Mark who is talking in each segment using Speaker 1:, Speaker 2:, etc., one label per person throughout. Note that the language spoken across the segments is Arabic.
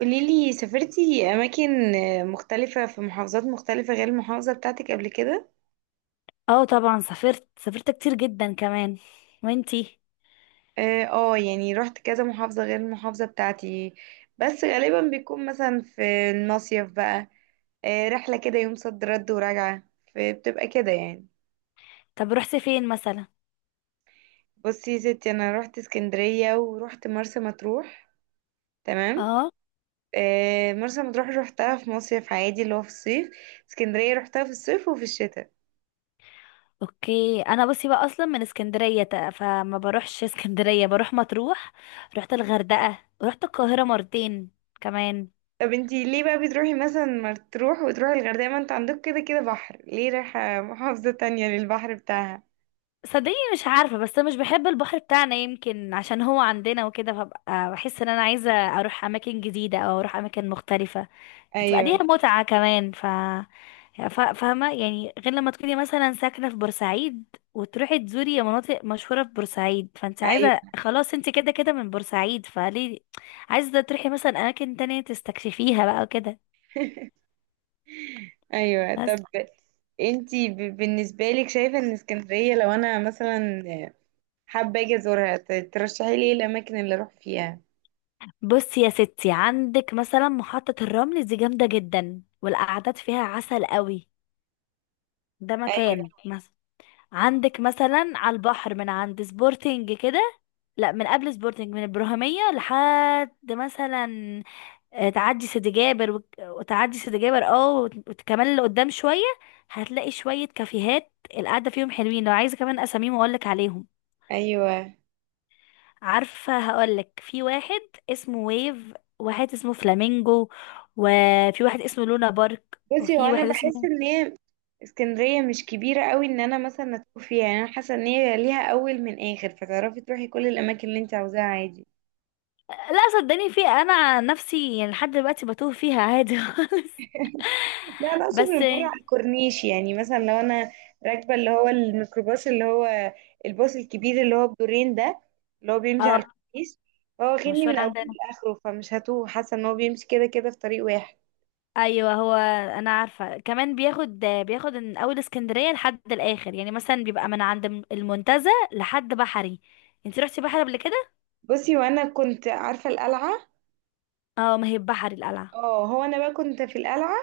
Speaker 1: قوليلي، سافرتي أماكن مختلفة في محافظات مختلفة غير المحافظة بتاعتك قبل كده؟
Speaker 2: اه، طبعا سافرت كتير جدا كمان. وانتي؟
Speaker 1: اه يعني رحت كذا محافظة غير المحافظة بتاعتي. بس غالبا بيكون مثلا في المصيف بقى رحلة كده، يوم صد رد وراجعة، فبتبقى كده يعني.
Speaker 2: طب رحتي فين مثلا؟
Speaker 1: بصي يا ستي، أنا رحت اسكندرية ورحت مرسى مطروح. تمام.
Speaker 2: اه،
Speaker 1: مرسى مطروح روحتها في مصيف عادي اللي هو في الصيف. اسكندرية روحتها في الصيف وفي الشتاء.
Speaker 2: اوكي. انا بصي بقى اصلا من اسكندريه، فما بروحش اسكندريه، بروح مطروح. رحت الغردقه ورحت القاهره مرتين كمان.
Speaker 1: طب انتي ليه بقى بتروحي مثلا مطروح وتروحي الغردقة؟ ما انت عندك كده كده بحر، ليه رايحة محافظة تانية للبحر بتاعها؟
Speaker 2: صدقيني مش عارفه، بس مش بحب البحر بتاعنا، يمكن عشان هو عندنا وكده، فببقى بحس ان انا عايزه اروح اماكن جديده او اروح اماكن مختلفه. بتبقى
Speaker 1: ايوه.
Speaker 2: ليها متعه كمان. فاهمة يعني، غير لما تكوني مثلا ساكنة في بورسعيد وتروحي تزوري مناطق مشهورة في بورسعيد، فانت عايزة
Speaker 1: ايوه.
Speaker 2: خلاص، انت كده كده من بورسعيد، فليه عايزة تروحي مثلا أماكن تانية تستكشفيها بقى وكده.
Speaker 1: ايوه، طب
Speaker 2: بس
Speaker 1: انتي بالنسبة لك شايفة ان اسكندرية، لو انا مثلا حابة اجي ازورها، ترشحي لي ايه الاماكن اللي اروح فيها؟
Speaker 2: بصي يا ستي، عندك مثلا محطة الرمل دي جامدة جدا، والقعدات فيها عسل قوي. ده مكان
Speaker 1: ايوه.
Speaker 2: مثلا. عندك مثلا على البحر من عند سبورتنج كده، لا، من قبل سبورتنج، من البرهمية لحد مثلا. تعدي سيدي جابر وتعدي سيدي جابر، اه، كمان لقدام شوية، هتلاقي شوية كافيهات، القعدة فيهم حلوين. لو عايزة كمان أساميهم أقولك عليهم.
Speaker 1: ايوه.
Speaker 2: عارفة، هقولك في واحد اسمه ويف، واحد اسمه فلامينجو، وفي واحد اسمه لونا بارك،
Speaker 1: بصي، هو
Speaker 2: وفي
Speaker 1: انا
Speaker 2: واحد اسمه...
Speaker 1: بحس ان هي اسكندرية مش كبيرة قوي ان انا مثلا اتوه فيها، يعني انا حاسة ان هي ليها اول من اخر، فتعرفي تروحي كل الاماكن اللي انت عاوزاها عادي.
Speaker 2: لا صدقني، في انا عن نفسي يعني لحد دلوقتي بتوه فيها عادي خالص.
Speaker 1: لا، انا اقصد
Speaker 2: بس
Speaker 1: من بره على الكورنيش. يعني مثلا لو انا راكبه اللي هو الميكروباص اللي هو الباص الكبير اللي هو بدورين ده، اللي هو بيمشي
Speaker 2: اه،
Speaker 1: على الكورنيش، فهو واخدني من
Speaker 2: المشوار
Speaker 1: اوله
Speaker 2: عندنا،
Speaker 1: لاخره، فمش هتوه، حاسه ان هو بيمشي كده كده في طريق واحد.
Speaker 2: ايوه هو. انا عارفه، كمان بياخد من اول اسكندريه لحد الاخر، يعني مثلا بيبقى من عند المنتزه لحد بحري. انت رحتي بحري قبل كده؟
Speaker 1: بصي، وانا كنت عارفه القلعه.
Speaker 2: اه، ما هي بحري القلعه.
Speaker 1: اه، هو انا بقى كنت في القلعه،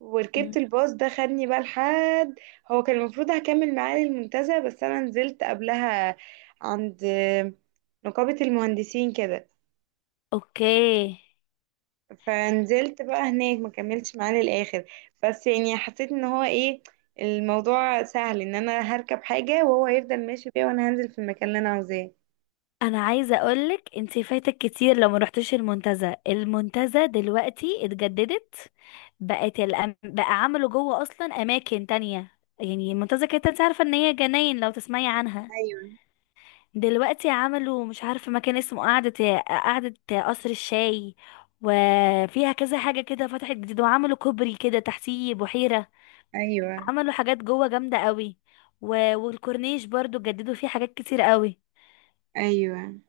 Speaker 1: وركبت
Speaker 2: مم.
Speaker 1: الباص ده خدني بقى لحد. هو كان المفروض هكمل معاه للمنتزه، بس انا نزلت قبلها عند نقابه المهندسين كده.
Speaker 2: اوكي.
Speaker 1: فنزلت بقى هناك، ما كملتش معاه للاخر. بس يعني حسيت ان هو ايه، الموضوع سهل، ان انا هركب حاجة وهو هيفضل ماشي بيها، وانا هنزل في المكان اللي انا عاوزاه.
Speaker 2: انا عايزه اقولك انت فايتك كتير لو ما رحتيش المنتزه. المنتزه دلوقتي اتجددت، بقى عملوا جوه اصلا اماكن تانية. يعني المنتزه كانت، انت عارفه ان هي جناين لو تسمعي عنها،
Speaker 1: ايوه.
Speaker 2: دلوقتي عملوا مش عارفة مكان اسمه قعدة قعدة، قصر الشاي، وفيها كذا حاجة كده فتحت جديد، وعملوا كوبري كده تحتيه بحيرة.
Speaker 1: ايوه.
Speaker 2: عملوا حاجات جوه جامدة قوي و... والكورنيش برضو جددوا فيه حاجات كتير قوي.
Speaker 1: ايوه.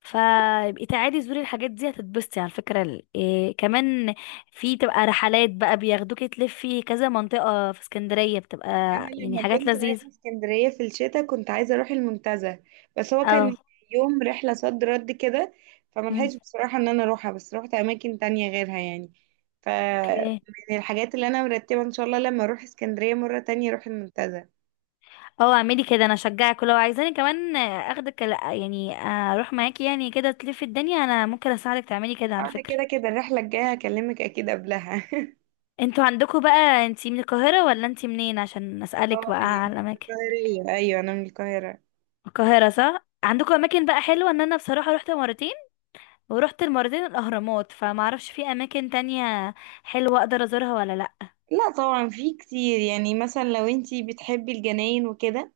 Speaker 2: فيبقي تعالي زوري الحاجات دي، هتتبسطي على فكرة. إيه كمان، في تبقى رحلات بقى، بياخدوكي تلفي كذا منطقة في اسكندرية، بتبقى
Speaker 1: انا
Speaker 2: يعني
Speaker 1: لما
Speaker 2: حاجات
Speaker 1: كنت
Speaker 2: لذيذة.
Speaker 1: رايحة اسكندرية في الشتاء كنت عايزة اروح المنتزه، بس هو كان
Speaker 2: اه.
Speaker 1: يوم رحلة صد رد كده،
Speaker 2: مم.
Speaker 1: فملحقتش بصراحة ان انا اروحها، بس روحت اماكن تانية غيرها يعني. ف
Speaker 2: اوكي.
Speaker 1: من الحاجات اللي انا مرتبة ان شاء الله، لما اروح اسكندرية مرة تانية اروح المنتزه.
Speaker 2: اه، اعملي كده، انا اشجعك. ولو عايزاني كمان اخدك، لا يعني، اروح معاكي يعني، كده تلفي الدنيا، انا ممكن اساعدك تعملي كده على
Speaker 1: ده
Speaker 2: فكرة.
Speaker 1: كده كده الرحلة الجاية هكلمك أكيد قبلها.
Speaker 2: انتوا عندكوا بقى، انتي من القاهرة ولا انتي منين، عشان اسألك
Speaker 1: اه،
Speaker 2: بقى
Speaker 1: يعني
Speaker 2: على
Speaker 1: من
Speaker 2: الاماكن؟
Speaker 1: القاهرة. أيوة، أنا من القاهرة.
Speaker 2: القاهرة، صح. عندكوا اماكن بقى حلوة؟ ان انا بصراحة رحت مرتين، ورحت المرتين الاهرامات، فمعرفش في اماكن تانية حلوة اقدر ازورها ولا لا.
Speaker 1: لا طبعا، في كتير. يعني مثلا لو انتي بتحبي الجناين وكده،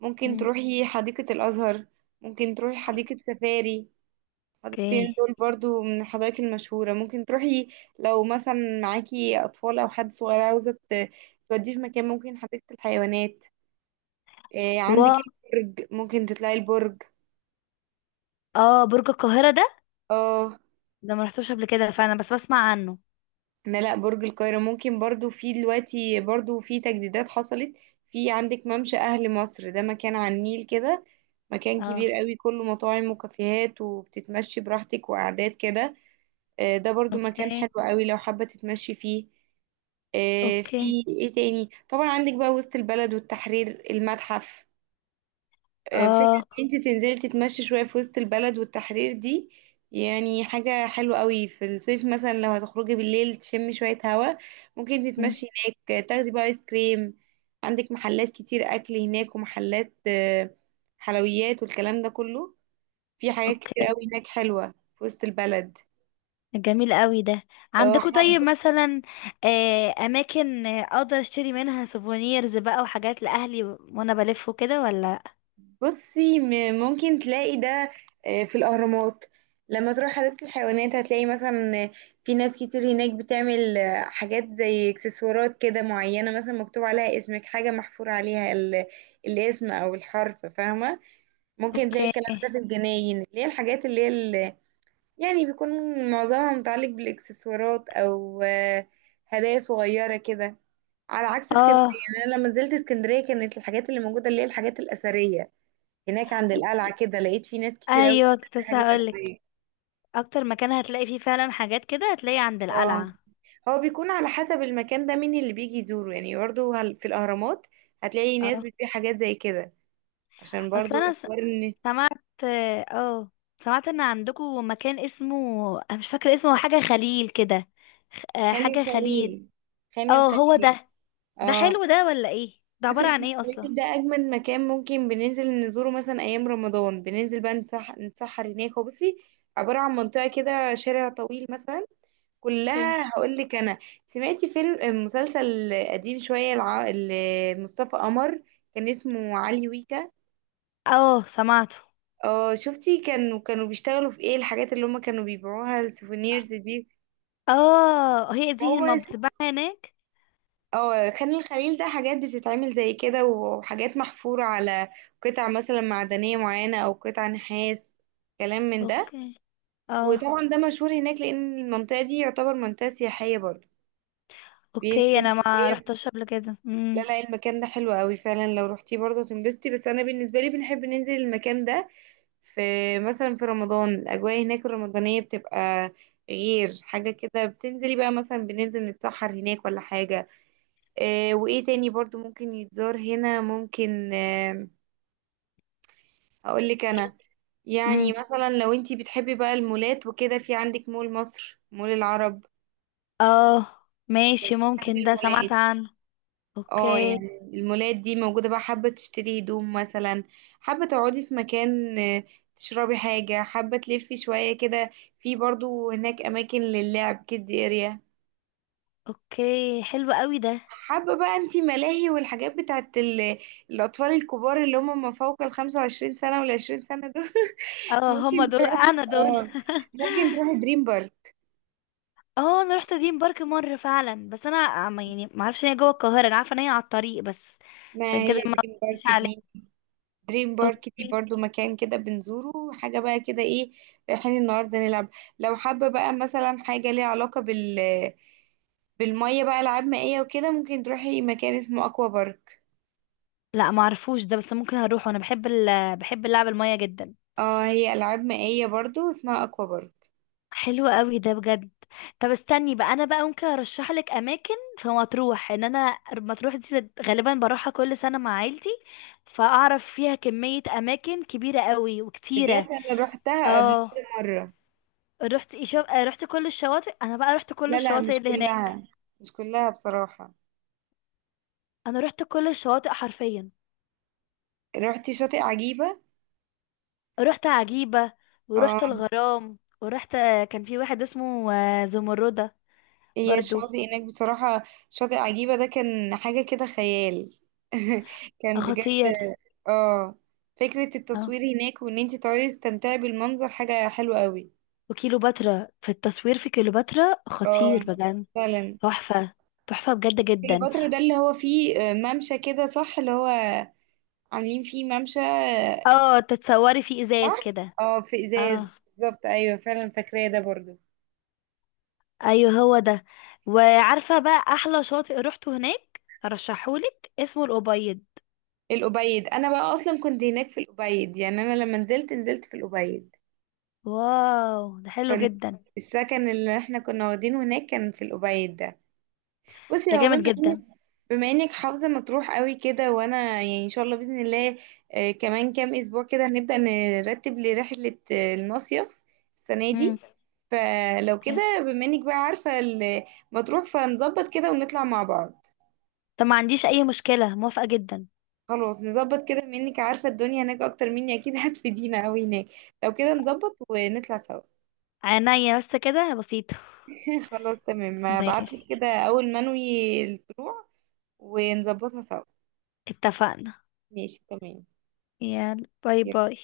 Speaker 1: ممكن
Speaker 2: مم،
Speaker 1: تروحي حديقة الأزهر، ممكن تروحي حديقة سفاري. الحديقتين
Speaker 2: اوكي.
Speaker 1: دول برضو من الحدائق المشهورة ممكن تروحي. لو مثلا معاكي أطفال أو حد صغير عاوزة توديه في مكان، ممكن حديقة الحيوانات. إيه عندك؟
Speaker 2: واو.
Speaker 1: البرج، ممكن تطلعي البرج.
Speaker 2: اه، برج القاهرة ده؟
Speaker 1: اه.
Speaker 2: ده ما رحتوش قبل كده، فانا بس بسمع عنه.
Speaker 1: لا لا، برج القاهرة ممكن برضو، في دلوقتي برضو في تجديدات حصلت. في عندك ممشى أهل مصر، ده مكان على النيل كده، مكان
Speaker 2: اه.
Speaker 1: كبير قوي كله مطاعم وكافيهات وبتتمشي براحتك وقعدات كده. ده برضو مكان حلو
Speaker 2: اوكي.
Speaker 1: قوي لو حابة تتمشي فيه.
Speaker 2: اوكي.
Speaker 1: في ايه تاني، طبعا عندك بقى وسط البلد والتحرير، المتحف. فكرة
Speaker 2: اه.
Speaker 1: ان انت تنزلي تتمشي شوية في وسط البلد والتحرير دي، يعني حاجة حلوة قوي. في الصيف مثلا لو هتخرجي بالليل تشمي شوية هوا، ممكن تتمشي هناك، تاخدي بقى ايس كريم. عندك محلات كتير اكل هناك، ومحلات حلويات والكلام ده كله. في حاجات كتير
Speaker 2: اوكي.
Speaker 1: قوي هناك حلوة في وسط البلد.
Speaker 2: جميل قوي ده.
Speaker 1: آه،
Speaker 2: عندكم طيب مثلا اماكن اقدر اشتري منها سوفونيرز بقى، وحاجات لاهلي وانا بلف وكده، ولا؟
Speaker 1: بصي، ممكن تلاقي ده في الأهرامات. لما تروح حديقة الحيوانات هتلاقي مثلا في ناس كتير هناك بتعمل حاجات زي اكسسوارات كده معينة، مثلا مكتوب عليها اسمك، حاجة محفور عليها الاسم أو الحرف، فاهمة؟ ممكن تلاقي
Speaker 2: اوكي.
Speaker 1: الكلام ده في الجناين، اللي هي الحاجات اللي هي يعني بيكون معظمها متعلق بالإكسسوارات أو هدايا صغيرة كده. على عكس اسكندرية،
Speaker 2: اه.
Speaker 1: يعني أنا لما نزلت اسكندرية كانت الحاجات اللي موجودة اللي هي الحاجات الأثرية. هناك عند القلعة كده لقيت فيه ناس كتير أوي
Speaker 2: ايوه، كنت
Speaker 1: بتعمل
Speaker 2: لسه
Speaker 1: حاجات
Speaker 2: هقولك،
Speaker 1: أثرية.
Speaker 2: اكتر مكان هتلاقي فيه فعلا حاجات كده هتلاقي عند
Speaker 1: اه.
Speaker 2: القلعه.
Speaker 1: هو بيكون على حسب المكان ده مين اللي بيجي يزوره. يعني برضو هل في الأهرامات هتلاقي ناس
Speaker 2: اه.
Speaker 1: بتبيع حاجات زي كده؟ عشان برضو
Speaker 2: اصلا انا
Speaker 1: حوار إن.
Speaker 2: سمعت، اه آه، سمعت ان عندكم مكان اسمه، انا مش فاكره اسمه، حاجه خليل كده،
Speaker 1: خان
Speaker 2: حاجه خليل.
Speaker 1: الخليل. خان
Speaker 2: اه، هو
Speaker 1: الخليل.
Speaker 2: ده. ده
Speaker 1: اه.
Speaker 2: حلو ده، ولا ايه؟ ده
Speaker 1: بصي،
Speaker 2: عباره
Speaker 1: خان
Speaker 2: عن ايه اصلا؟
Speaker 1: الخليل ده أجمد مكان. ممكن بننزل نزوره مثلا أيام رمضان، بننزل بقى نتسحر هناك. هو بصي عبارة عن منطقة كده، شارع طويل مثلا،
Speaker 2: اوكي.
Speaker 1: كلها. هقول لك انا، سمعتي فيلم مسلسل قديم شويه مصطفى قمر، كان اسمه علي ويكا؟
Speaker 2: اه سمعته.
Speaker 1: اه. شفتي كانوا بيشتغلوا في ايه؟ الحاجات اللي هم كانوا بيبيعوها السوفينيرز دي.
Speaker 2: اه، هي دي
Speaker 1: هو
Speaker 2: ما
Speaker 1: ش-
Speaker 2: بتتباع هناك.
Speaker 1: اه، خان الخليل ده حاجات بتتعمل زي كده، وحاجات محفورة على قطع مثلا معدنية معينة او قطع نحاس، كلام من ده.
Speaker 2: اوكي. اه.
Speaker 1: وطبعا ده مشهور هناك لان المنطقة دي يعتبر منطقة سياحية برضو،
Speaker 2: اوكي،
Speaker 1: بينزل.
Speaker 2: انا ما رحتش قبل كده.
Speaker 1: لا لا، المكان ده حلو قوي فعلا، لو روحتيه برضه تنبسطي. بس انا بالنسبه لي بنحب ننزل المكان ده في مثلا في رمضان، الاجواء هناك الرمضانيه بتبقى غير، حاجه كده، بتنزلي بقى مثلا، بننزل نتسحر هناك ولا حاجه. آه، وايه تاني برضه ممكن يتزار هنا؟ ممكن آه، اقول لك انا. يعني
Speaker 2: امم.
Speaker 1: مثلا لو انتي بتحبي بقى المولات وكده، في عندك مول مصر، مول العرب.
Speaker 2: اه. ماشي،
Speaker 1: بحب
Speaker 2: ممكن ده سمعت
Speaker 1: المولات.
Speaker 2: عنه.
Speaker 1: اه،
Speaker 2: اوكي.
Speaker 1: يعني المولات دي موجودة بقى، حابة تشتري هدوم مثلا، حابة تقعدي في مكان تشربي حاجة، حابة تلفي شوية كده. في برضو هناك أماكن للعب، كيدز اريا.
Speaker 2: اوكي، حلو قوي ده.
Speaker 1: حابة بقى انتي ملاهي والحاجات بتاعت الأطفال الكبار اللي هم ما فوق 25 سنة والعشرين سنة دول.
Speaker 2: اه، هما
Speaker 1: ممكن
Speaker 2: دول،
Speaker 1: تروحي
Speaker 2: انا دول
Speaker 1: اه، ممكن تروحي دريم بارك.
Speaker 2: اه، انا رحت دريم بارك مره فعلا، بس انا يعني ما اعرفش ان هي جوه القاهره، انا عارفه ان هي على الطريق بس.
Speaker 1: ما
Speaker 2: عشان
Speaker 1: هي
Speaker 2: كده ما
Speaker 1: دريم
Speaker 2: قلتليش
Speaker 1: بارك
Speaker 2: عليه.
Speaker 1: دي، دريم بارك دي
Speaker 2: اوكي.
Speaker 1: برضو مكان كده بنزوره. حاجة بقى كده ايه، رايحين النهاردة نلعب. لو حابة بقى مثلا حاجة ليها علاقة بال بالمية بقى، ألعاب مائية وكده، ممكن تروحي مكان اسمه أكوا بارك.
Speaker 2: لا، ما اعرفوش ده، بس ممكن هروح، وانا بحب بحب اللعب الميه جدا.
Speaker 1: اه، هي ألعاب مائية برضو، اسمها أكوا بارك.
Speaker 2: حلو قوي ده بجد. طب استني بقى، انا بقى ممكن ارشح لك اماكن في مطروح، ان انا مطروح دي غالبا بروحها كل سنه مع عيلتي، فاعرف فيها كميه اماكن كبيره قوي
Speaker 1: بجد،
Speaker 2: وكتيره.
Speaker 1: أنا روحتها قبل
Speaker 2: اه.
Speaker 1: كده مرة.
Speaker 2: رحت إيه شو... آه، رحت كل الشواطئ، انا بقى رحت كل
Speaker 1: لا لا،
Speaker 2: الشواطئ
Speaker 1: مش
Speaker 2: اللي هناك.
Speaker 1: كلها، مش كلها بصراحة.
Speaker 2: انا رحت كل الشواطئ حرفيا.
Speaker 1: روحتي شاطئ عجيبة؟
Speaker 2: رحت عجيبه، ورحت
Speaker 1: اه،
Speaker 2: الغرام، ورحت كان في واحد اسمه زمردة.
Speaker 1: هي
Speaker 2: برضو.
Speaker 1: الشاطئ هناك بصراحة، شاطئ عجيبة ده كان حاجة كده خيال. كان بجد.
Speaker 2: خطير.
Speaker 1: اه، فكرة التصوير هناك، وان انت تقعدي تستمتعي بالمنظر حاجة حلوة قوي.
Speaker 2: وكيلوباترا، في التصوير في كيلوباترا خطير
Speaker 1: اه،
Speaker 2: بجد.
Speaker 1: فعلا.
Speaker 2: تحفة. تحفة بجد جدا.
Speaker 1: الفترة ده اللي هو فيه ممشى كده، صح؟ اللي هو عاملين فيه ممشى آه.
Speaker 2: اه، تتصوري في
Speaker 1: صح.
Speaker 2: ازاز كده.
Speaker 1: اه، في ازاز،
Speaker 2: اه،
Speaker 1: بالظبط. ايوه فعلا، فاكراه ده برضو.
Speaker 2: ايوه هو ده. وعارفة بقى احلى شاطئ روحته هناك، ارشحهولك، اسمه الأبيض.
Speaker 1: الأبيض، انا بقى اصلا كنت هناك في الأبيض. يعني انا لما نزلت نزلت في الأبيض.
Speaker 2: واو، ده حلو
Speaker 1: كنت،
Speaker 2: جدا.
Speaker 1: السكن اللي احنا كنا واخدينه هناك كان في الأبيد ده. بصي،
Speaker 2: ده
Speaker 1: هو
Speaker 2: جامد
Speaker 1: بما انك
Speaker 2: جدا.
Speaker 1: بما انك حافظة مطروح قوي كده، وانا يعني ان شاء الله بإذن الله كمان كام اسبوع كده هنبدأ نرتب لرحلة المصيف السنة
Speaker 2: امم.
Speaker 1: دي، فلو كده بما انك بقى عارفة مطروح، فنظبط كده ونطلع مع بعض.
Speaker 2: طب ما عنديش اي مشكلة، موافقة جدا.
Speaker 1: خلاص، نظبط كده، بما انك عارفة الدنيا هناك اكتر مني اكيد هتفيدينا قوي هناك. لو كده نظبط ونطلع سوا.
Speaker 2: عينيا، بس كده بسيطة.
Speaker 1: خلاص تمام، هبعتلك
Speaker 2: ماشي.
Speaker 1: كده اول ما انوي الطلوع ونظبطها سوا.
Speaker 2: اتفقنا.
Speaker 1: ماشي تمام.
Speaker 2: يلا، باي باي.